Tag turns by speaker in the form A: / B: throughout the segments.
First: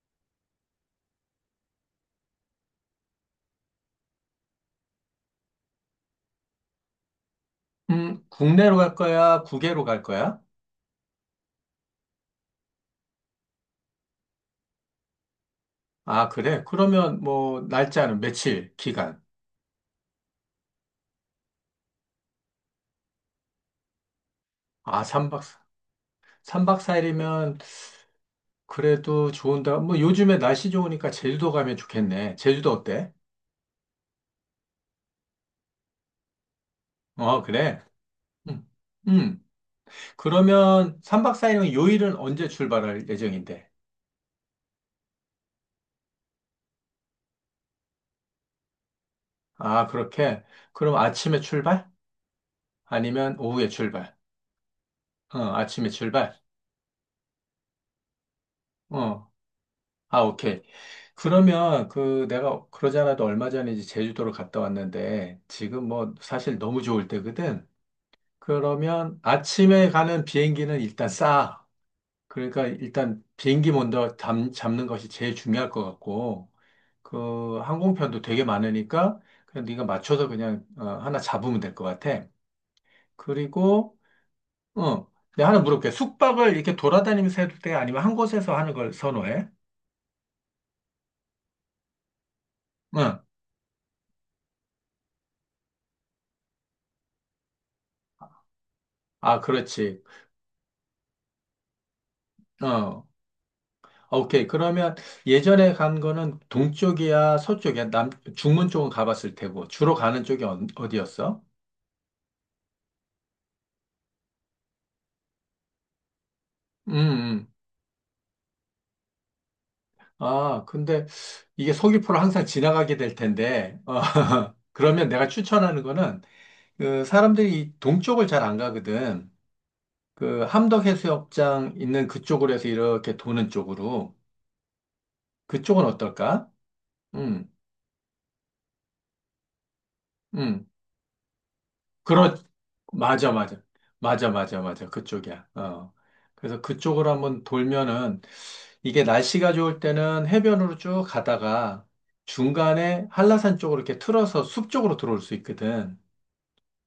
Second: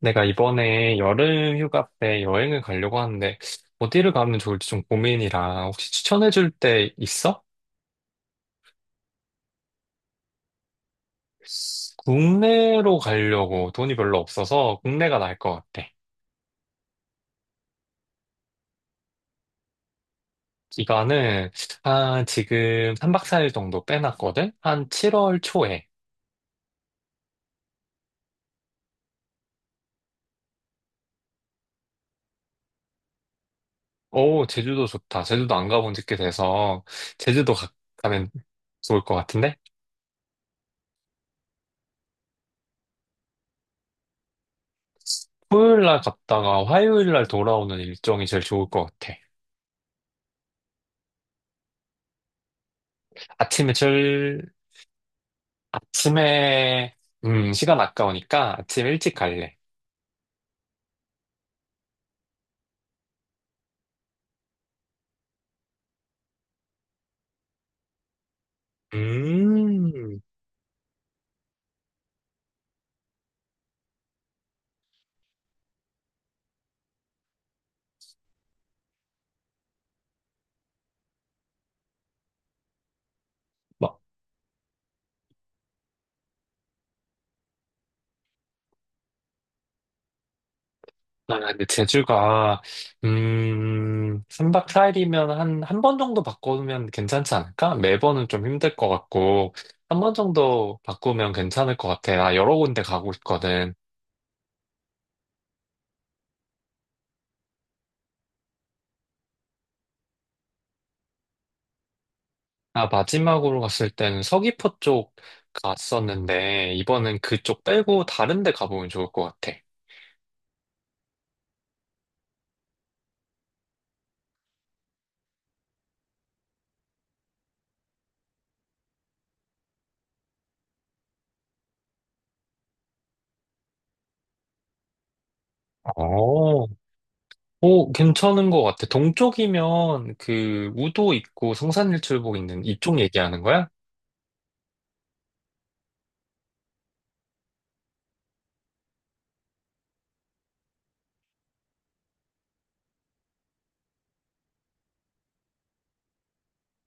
A: 내가 이번에 여름 휴가 때 여행을 가려고 하는데 어디를 가면 좋을지 좀 고민이라 혹시 추천해 줄 데 있어?
B: 국내로 갈 거야? 국외로 갈 거야?
A: 국내로 가려고 돈이 별로 없어서 국내가 나을 것 같아.
B: 아, 그래? 그러면 뭐, 날짜는 며칠, 기간?
A: 기간은 한 지금 3박 4일 정도 빼놨거든? 한
B: 아,
A: 7월
B: 3박,
A: 초에.
B: 3박 4일이면 그래도 좋은데, 뭐, 요즘에 날씨 좋으니까 제주도 가면 좋겠네. 제주도 어때?
A: 오, 제주도 좋다. 제주도 안 가본 지 꽤 돼서
B: 어,
A: 제주도 가,
B: 그래?
A: 가면
B: 음,
A: 좋을 것
B: 음.
A: 같은데?
B: 그러면 3박 4일은 요일은 언제 출발할 예정인데?
A: 토요일 날 갔다가 화요일 날 돌아오는 일정이 제일 좋을 것 같아.
B: 아, 그렇게? 그럼 아침에 출발? 아니면 오후에
A: 아침에
B: 출발?
A: 절
B: 아침에 출발?
A: 아침에, 시간 아까우니까 아침 일찍
B: 어,
A: 갈래.
B: 오케이. 그러면 그 내가 그러지 않아도 얼마 전에 이제 제주도를 갔다 왔는데 지금 뭐 사실 너무 좋을 때거든. 그러면 아침에
A: 음,
B: 가는 비행기는 일단 싸. 그러니까 일단 비행기 먼저 잡는 것이 제일 중요할 것 같고 그 항공편도 되게 많으니까 그냥 네가 맞춰서 그냥 하나 잡으면 될 것 같아. 그리고
A: 뭐,
B: 어, 내가 하나 물어볼게. 숙박을 이렇게 돌아다니면서 해도 돼? 아니면 한 곳에서 하는 걸 선호해?
A: 아,
B: 응.
A: 3박 4일이면 한 번 정도 바꾸면 괜찮지 않을까? 매번은 좀 힘들 것
B: 아,
A: 같고, 한
B: 그렇지.
A: 번 정도 바꾸면 괜찮을 것 같아. 나 여러 군데
B: 어.
A: 가고 있거든.
B: 오케이. 그러면 예전에 간 거는 동쪽이야, 서쪽이야, 남, 중문 쪽은 가봤을 테고, 주로 가는 쪽이 어디였어?
A: 나 마지막으로 갔을 때는 서귀포 쪽 갔었는데,
B: 음,
A: 이번엔
B: 음.
A: 그쪽 빼고 다른 데 가보면 좋을 것 같아.
B: 아, 근데 이게 서귀포를 항상 지나가게 될 텐데, 그러면 내가 추천하는 거는, 그, 사람들이 이 동쪽을 잘 안 가거든. 그, 함덕해수욕장 있는 그쪽으로 해서 이렇게 도는 쪽으로. 그쪽은 어떨까?
A: 어,
B: 음,
A: 오, 괜찮은 것 같아. 동쪽이면
B: 음.
A: 그 우도 있고
B: 그렇,
A: 성산일출봉 있는 이쪽
B: 맞아,
A: 얘기하는
B: 맞아.
A: 거야?
B: 맞아, 맞아, 맞아. 그쪽이야. 어. 그래서 그쪽으로 한번 돌면은 이게 날씨가 좋을 때는 해변으로 쭉 가다가 중간에 한라산 쪽으로 이렇게 틀어서 숲 쪽으로 들어올 수 있거든.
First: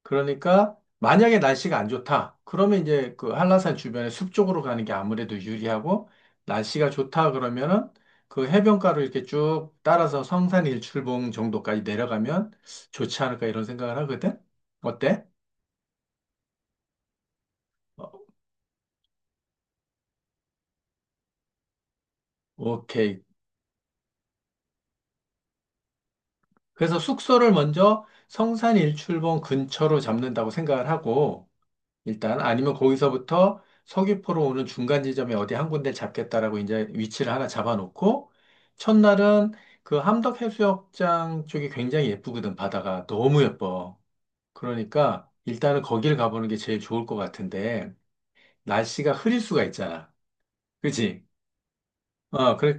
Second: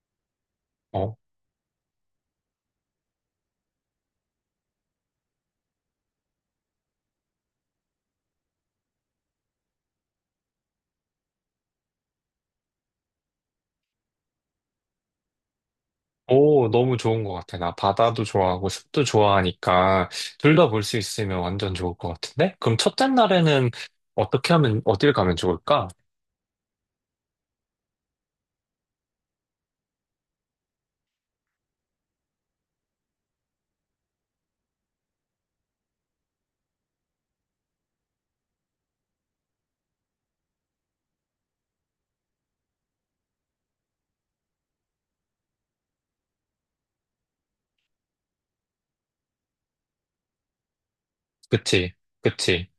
B: 그러니까
A: 어.
B: 만약에 날씨가 안 좋다. 그러면 이제 그 한라산 주변에 숲 쪽으로 가는 게 아무래도 유리하고 날씨가 좋다 그러면은 그 해변가로 이렇게 쭉 따라서 성산 일출봉 정도까지 내려가면 좋지 않을까 이런 생각을 하거든. 어때?
A: 오, 너무 좋은 것 같아. 나 바다도 좋아하고 숲도 좋아하니까 둘 다 볼 수 있으면 완전 좋을 것 같은데? 그럼 첫째
B: 오케이.
A: 날에는 어떻게 하면, 어딜 가면 좋을까?
B: 그래서 숙소를 먼저 성산 일출봉 근처로 잡는다고 생각을 하고, 일단 아니면 거기서부터 서귀포로 오는 중간 지점에 어디 한 군데 잡겠다라고 이제 위치를 하나 잡아놓고, 첫날은 그 함덕해수욕장 쪽이 굉장히 예쁘거든, 바다가. 너무 예뻐. 그러니까 일단은 거기를 가보는 게 제일 좋을 것 같은데, 날씨가 흐릴 수가 있잖아. 그치?
A: 그치,
B: 어,
A: 그치.
B: 그래,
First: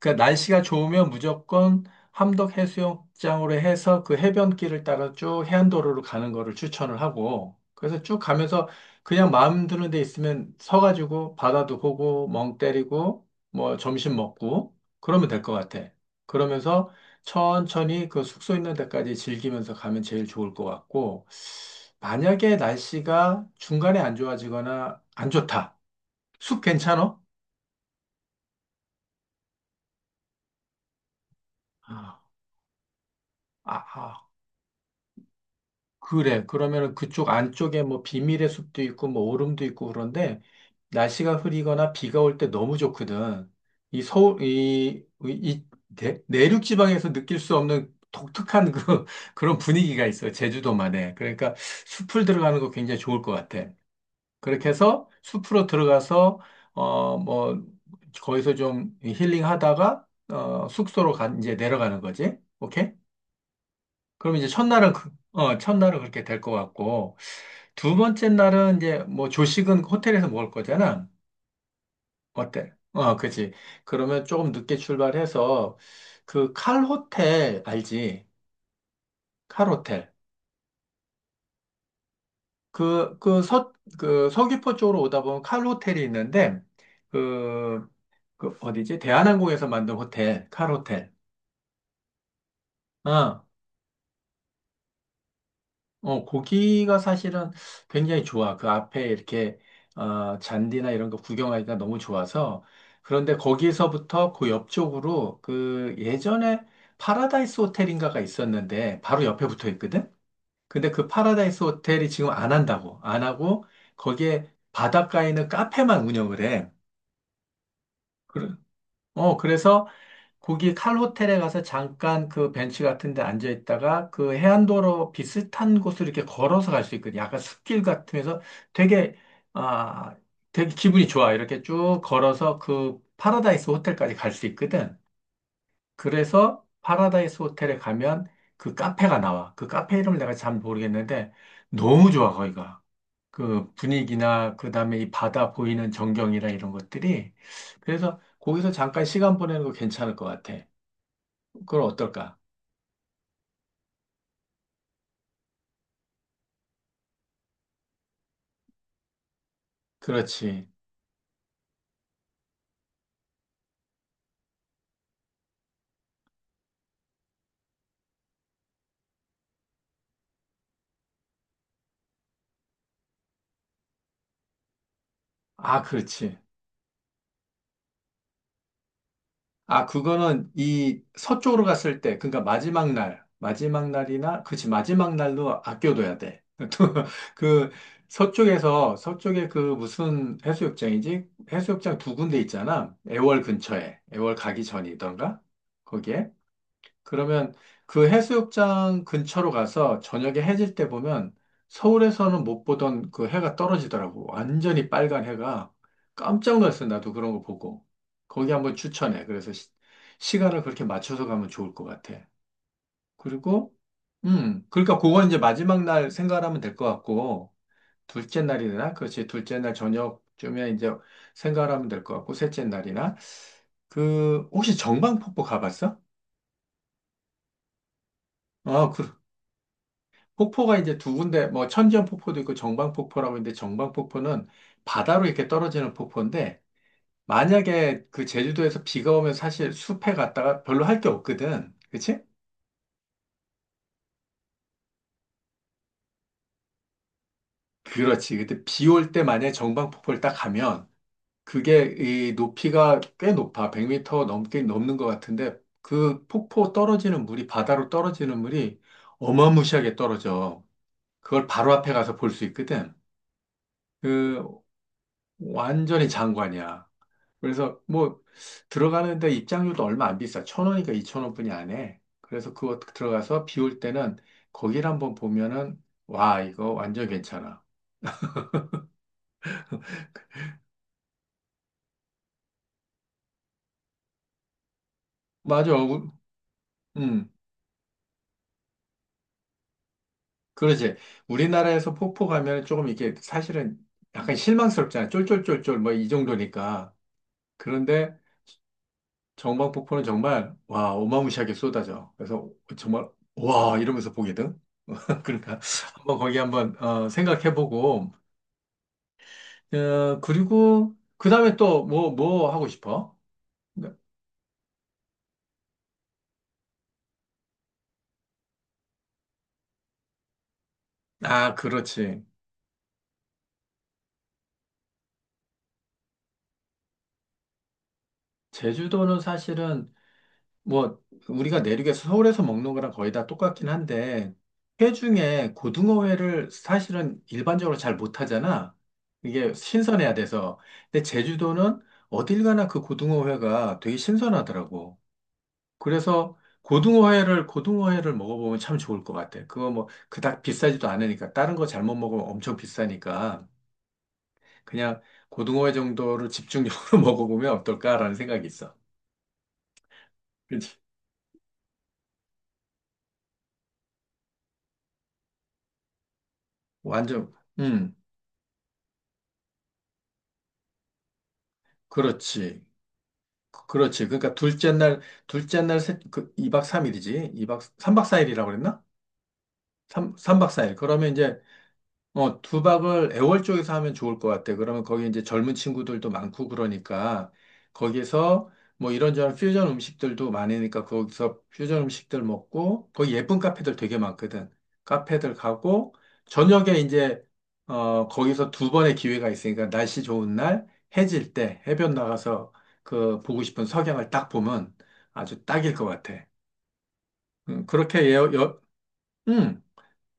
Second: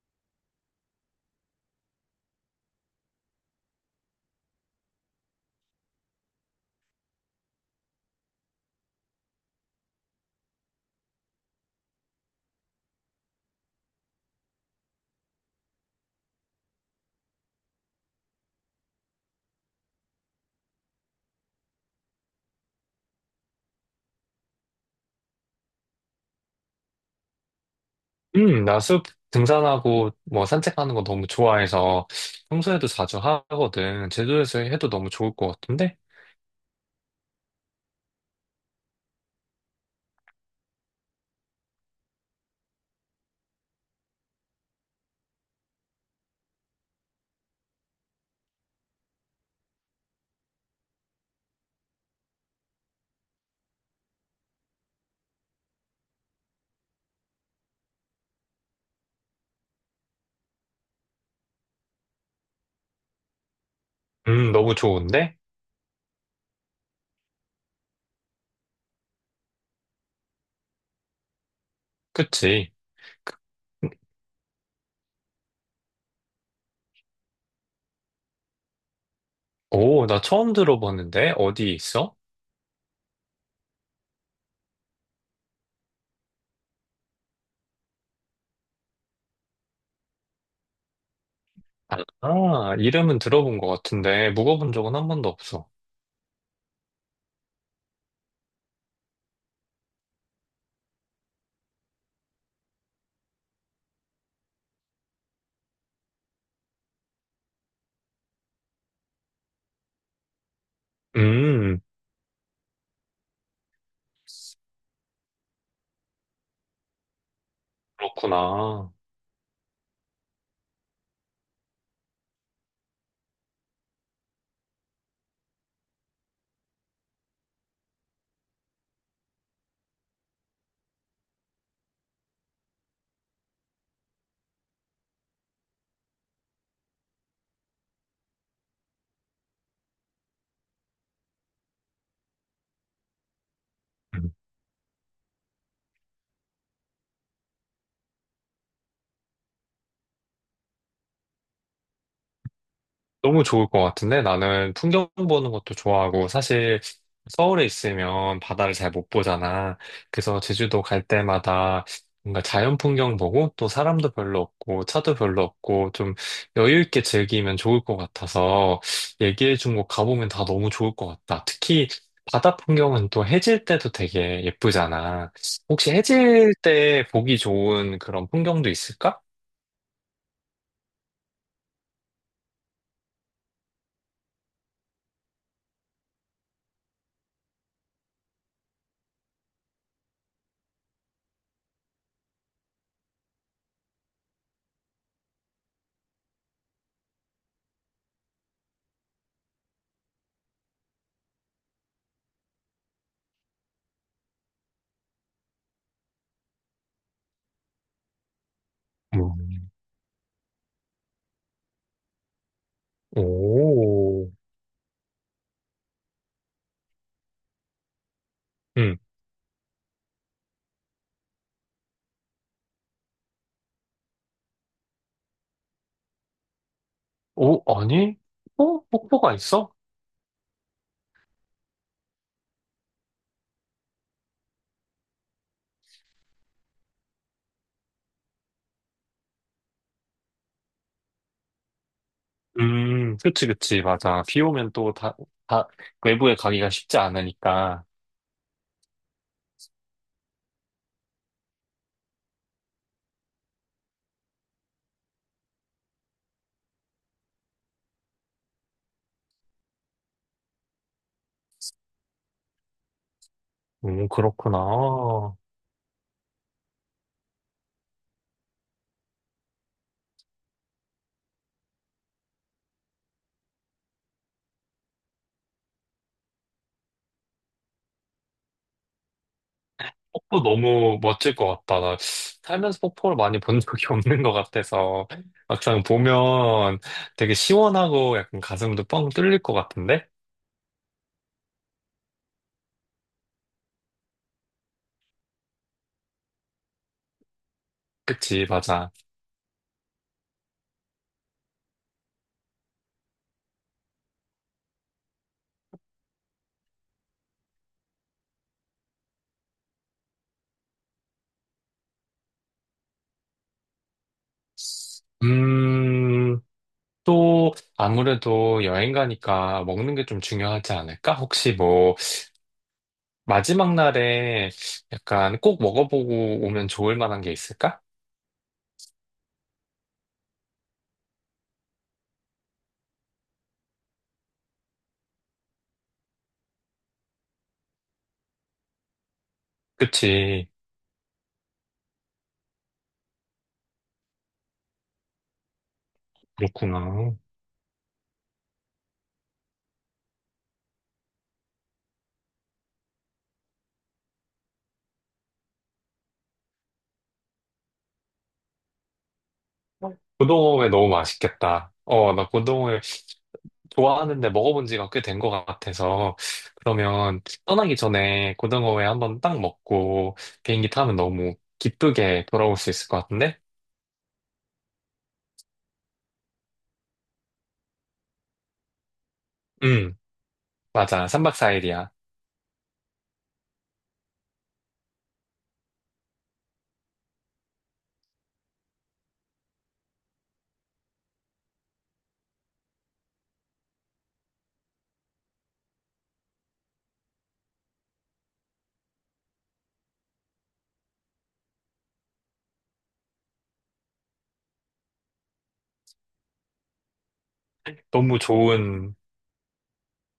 B: 그러니까 날씨가 좋으면 무조건 함덕 해수욕장으로 해서 그 해변길을 따라 쭉 해안도로로 가는 거를 추천을 하고, 그래서 쭉 가면서 그냥 마음 드는 데 있으면 서가지고 바다도 보고, 멍 때리고, 뭐 점심 먹고, 그러면 될 것 같아. 그러면서 천천히 그 숙소 있는 데까지 즐기면서 가면 제일 좋을 것 같고, 만약에 날씨가 중간에 안 좋아지거나 안 좋다. 숲 괜찮아?
A: 나 숲 등산하고 뭐 산책하는 거 너무 좋아해서
B: 아,
A: 평소에도 자주 하거든.
B: 아,
A: 제주도에서 해도 너무 좋을 것 같은데?
B: 그래. 그러면은 그쪽 안쪽에 뭐 비밀의 숲도 있고 뭐 오름도 있고 그런데 날씨가 흐리거나 비가 올 때 너무 좋거든. 이 서울, 내륙 지방에서 느낄 수 없는 독특한 그, 그런 분위기가 있어요. 제주도만에. 그러니까 숲을 들어가는 거 굉장히 좋을 것 같아. 그렇게 해서 숲으로 들어가서, 어, 뭐, 거기서 좀 힐링 하다가, 숙소로 가, 이제 내려가는 거지. 오케이? 그럼 이제
A: 너무
B: 첫날은
A: 좋은데?
B: 첫날은 그렇게 될 것 같고 두 번째 날은 이제 뭐 조식은 호텔에서 먹을 거잖아.
A: 그치.
B: 어때? 그지. 그러면 조금 늦게 출발해서 그 칼 호텔 알지? 칼
A: 오,
B: 호텔.
A: 나 처음 들어봤는데? 어디 있어?
B: 그, 그 서, 그 서귀포 쪽으로 오다 보면 칼 호텔이 있는데 그, 그 어디지? 대한항공에서 만든 호텔, 칼 호텔.
A: 아, 이름은
B: 어.
A: 들어본 것 같은데, 묵어본 적은 한 번도 없어.
B: 고기가 사실은 굉장히 좋아. 그 앞에 이렇게, 잔디나 이런 거 구경하기가 너무 좋아서. 그런데 거기서부터 그 옆쪽으로 그 예전에 파라다이스 호텔인가가 있었는데 바로 옆에 붙어 있거든? 근데 그 파라다이스
A: 음,
B: 호텔이 지금 안 한다고. 안 하고 거기에 바닷가에 있는 카페만 운영을 해. 그래.
A: 그렇구나.
B: 그래서 거기 칼 호텔에 가서 잠깐 그 벤치 같은 데 앉아 있다가 그 해안도로 비슷한 곳을 이렇게 걸어서 갈 수 있거든요. 약간 숲길 같으면서 되게, 아, 되게 기분이 좋아. 이렇게 쭉 걸어서 그 파라다이스 호텔까지 갈 수 있거든. 그래서 파라다이스 호텔에 가면 그 카페가 나와. 그 카페 이름을 내가 잘 모르겠는데 너무 좋아, 거기가. 그
A: 음.
B: 분위기나 그 다음에 이 바다 보이는 전경이나 이런 것들이. 그래서 거기서 잠깐 시간 보내는 거 괜찮을 것 같아. 그걸 어떨까?
A: 너무 좋을 것 같은데 나는 풍경 보는 것도 좋아하고 사실 서울에 있으면 바다를 잘 못 보잖아. 그래서
B: 그렇지.
A: 제주도 갈 때마다 뭔가 자연 풍경 보고 또 사람도 별로 없고 차도 별로 없고 좀 여유 있게 즐기면 좋을 것 같아서 얘기해 준 곳 가보면 다 너무 좋을 것 같다. 특히 바다 풍경은 또 해질 때도 되게 예쁘잖아.
B: 아,
A: 혹시
B: 그렇지.
A: 해질 때 보기 좋은 그런 풍경도 있을까?
B: 아, 그거는 이 서쪽으로 갔을 때, 그러니까 마지막 날, 마지막 날이나, 그렇지, 마지막 날로 아껴둬야 돼. 또 그 서쪽에 그 무슨 해수욕장이지? 해수욕장 두 군데 있잖아. 애월 근처에, 애월 가기 전이던가? 거기에. 그러면 그 해수욕장 근처로 가서 저녁에 해질 때 보면 서울에서는 못 보던 그 해가 떨어지더라고. 완전히 빨간 해가. 깜짝 놀랐어. 나도 그런 거 보고. 거기 한번 추천해. 그래서
A: 음.
B: 간을 그렇게 맞춰서 가면 좋을 것 같아. 그리고,
A: 오.
B: 그러니까 그건 이제 마지막 날 생각하면 될 것 같고, 둘째 날이나,
A: 음.
B: 그렇지. 둘째 날 저녁쯤에 이제 생각하면 될 것 같고, 셋째 날이나, 그, 혹시 정방폭포 가봤어?
A: 오, 아니? 어?
B: 아, 그,
A: 폭포가 있어?
B: 폭포가 이제 두 군데, 뭐 천지연 폭포도 있고 정방폭포라고 있는데 정방폭포는 바다로 이렇게 떨어지는 폭포인데 만약에 그 제주도에서 비가 오면 사실 숲에 갔다가 별로 할 게 없거든. 그치?
A: 맞아. 비 오면 다, 외부에 가기가 쉽지 않으니까.
B: 그렇지. 근데 비 올 때 만약에 정방폭포를 딱 가면 그게 이 높이가 꽤 높아. 100m 넘게 넘는 것 같은데 그 폭포 떨어지는 물이 바다로 떨어지는 물이 어마무시하게 떨어져. 그걸 바로 앞에 가서 볼 수 있거든. 그
A: 그렇구나.
B: 완전히 장관이야. 그래서 뭐 들어가는데 입장료도 얼마 안 비싸. 천 원이니까 이천 원뿐이 안 해. 그래서 그거 들어가서 비 올 때는 거기를 한번 보면은 와 이거 완전 괜찮아.
A: 폭포 너무 멋질 것 같다. 나 살면서 폭포를 많이 본 적이 없는 것 같아서.
B: 맞아.
A: 막상 보면
B: 음.
A: 되게 시원하고 약간 가슴도 뻥 뚫릴 것 같은데?
B: 그러지. 우리나라에서 폭포 가면 조금 이게 사실은 약간 실망스럽잖아. 쫄쫄쫄쫄 뭐 이 정도니까. 그런데
A: 그치, 맞아.
B: 정방폭포는 정말 와 어마무시하게 쏟아져. 그래서 정말 와 이러면서 보거든. 그러니까 한번 거기 한번 생각해보고 그리고 그 다음에 또 뭐, 뭐 하고 싶어? 네.
A: 음, 또 아무래도 여행 가니까 먹는 게 좀 중요하지 않을까? 혹시
B: 아,
A: 뭐,
B: 그렇지.
A: 마지막 날에 약간 꼭 먹어보고 오면 좋을 만한 게 있을까?
B: 제주도는 사실은 뭐 우리가 내륙에서 서울에서 먹는 거랑 거의 다 똑같긴 한데 회 중에 고등어회를 사실은 일반적으로 잘 못하잖아. 이게 신선해야
A: 그치.
B: 돼서. 근데 제주도는 어딜 가나 그 고등어회가 되게 신선하더라고. 그래서
A: 그렇구나.
B: 고등어회를 먹어보면 참 좋을 것 같아. 그거 뭐 그닥 비싸지도 않으니까 다른 거 잘못 먹으면 엄청 비싸니까. 그냥 고등어회 정도를 집중적으로 먹어보면 어떨까라는 생각이 있어.
A: 고등어회
B: 그렇지.
A: 너무 맛있겠다. 어, 나 고등어회 좋아하는데 먹어본 지가 꽤 된 것 같아서. 그러면
B: 완전,
A: 떠나기
B: 음,
A: 전에 고등어회 한번 딱 먹고 비행기 타면 너무 기쁘게 돌아올
B: 그렇지.
A: 수 있을 것 같은데?
B: 그렇지. 그러니까 둘째 날, 그 2박 3일이지. 이박 3박 4일이라고 그랬나?
A: 응,
B: 3, 삼박사일
A: 맞아.
B: 그러면
A: 3박
B: 이제
A: 4일이야.
B: 두박을 애월 쪽에서 하면 좋을 것 같아. 그러면 거기 이제 젊은 친구들도 많고 그러니까 거기서 뭐 이런저런 퓨전 음식들도 많으니까 거기서 퓨전 음식들 먹고 거기 예쁜 카페들 되게 많거든. 카페들 가고 저녁에 이제 거기서 두 번의 기회가 있으니까 날씨 좋은 날 해질 때 해변 나가서 그 보고 싶은 석양을 딱 보면 아주 딱일 것 같아. 그렇게
A: 너무 좋은,
B: 음,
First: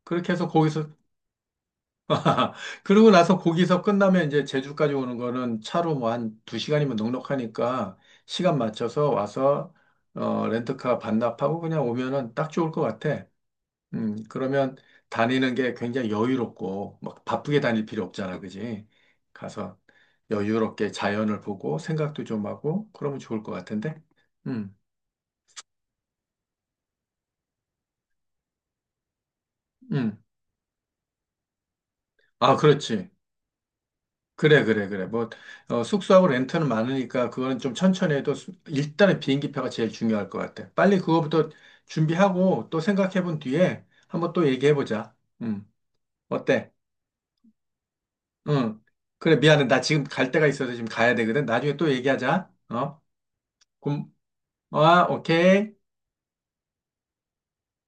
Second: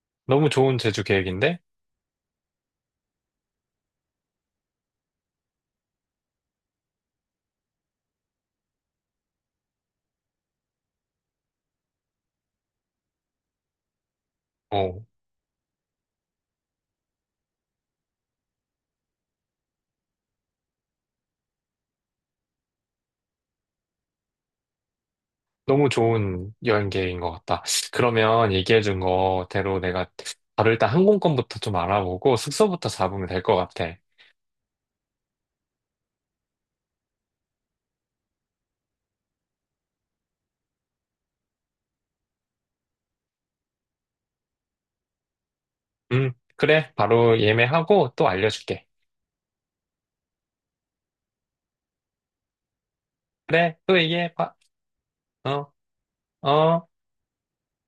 B: 그렇게 해서
A: 너무 좋은
B: 거기서
A: 제주 계획인데?
B: 그러고 나서 거기서 끝나면 이제 제주까지 오는 거는 차로 뭐 한 두 시간이면 넉넉하니까 시간 맞춰서 와서 렌트카 반납하고 그냥 오면은 딱 좋을 것 같아. 그러면
A: 어,
B: 다니는 게 굉장히 여유롭고 막 바쁘게 다닐 필요 없잖아, 그지? 가서 여유롭게 자연을 보고 생각도 좀 하고 그러면 좋을 것 같은데. 음,
A: 너무 좋은 여행 계획인 것 같다. 그러면 얘기해준 거대로 내가
B: 음.
A: 바로 일단 항공권부터 좀 알아보고
B: 아,
A: 숙소부터
B: 그렇지.
A: 잡으면 될 것 같아.
B: 그래, 그래, 그래. 뭐, 숙소하고 렌트는 많으니까 그거는 좀 천천히 해도 일단은 비행기표가 제일 중요할 것 같아. 빨리 그거부터 준비하고 또 생각해 본 뒤에 한번 또 얘기해 보자. 음, 어때?
A: 그래. 바로 예매하고 또
B: 응.
A: 알려줄게.
B: 그래, 미안해. 나 지금 갈 데가 있어서 지금 가야 되거든. 나중에 또 얘기하자. 어?
A: 그래. 또
B: 그
A: 얘기해봐. 어,
B: 오케이.
A: 어.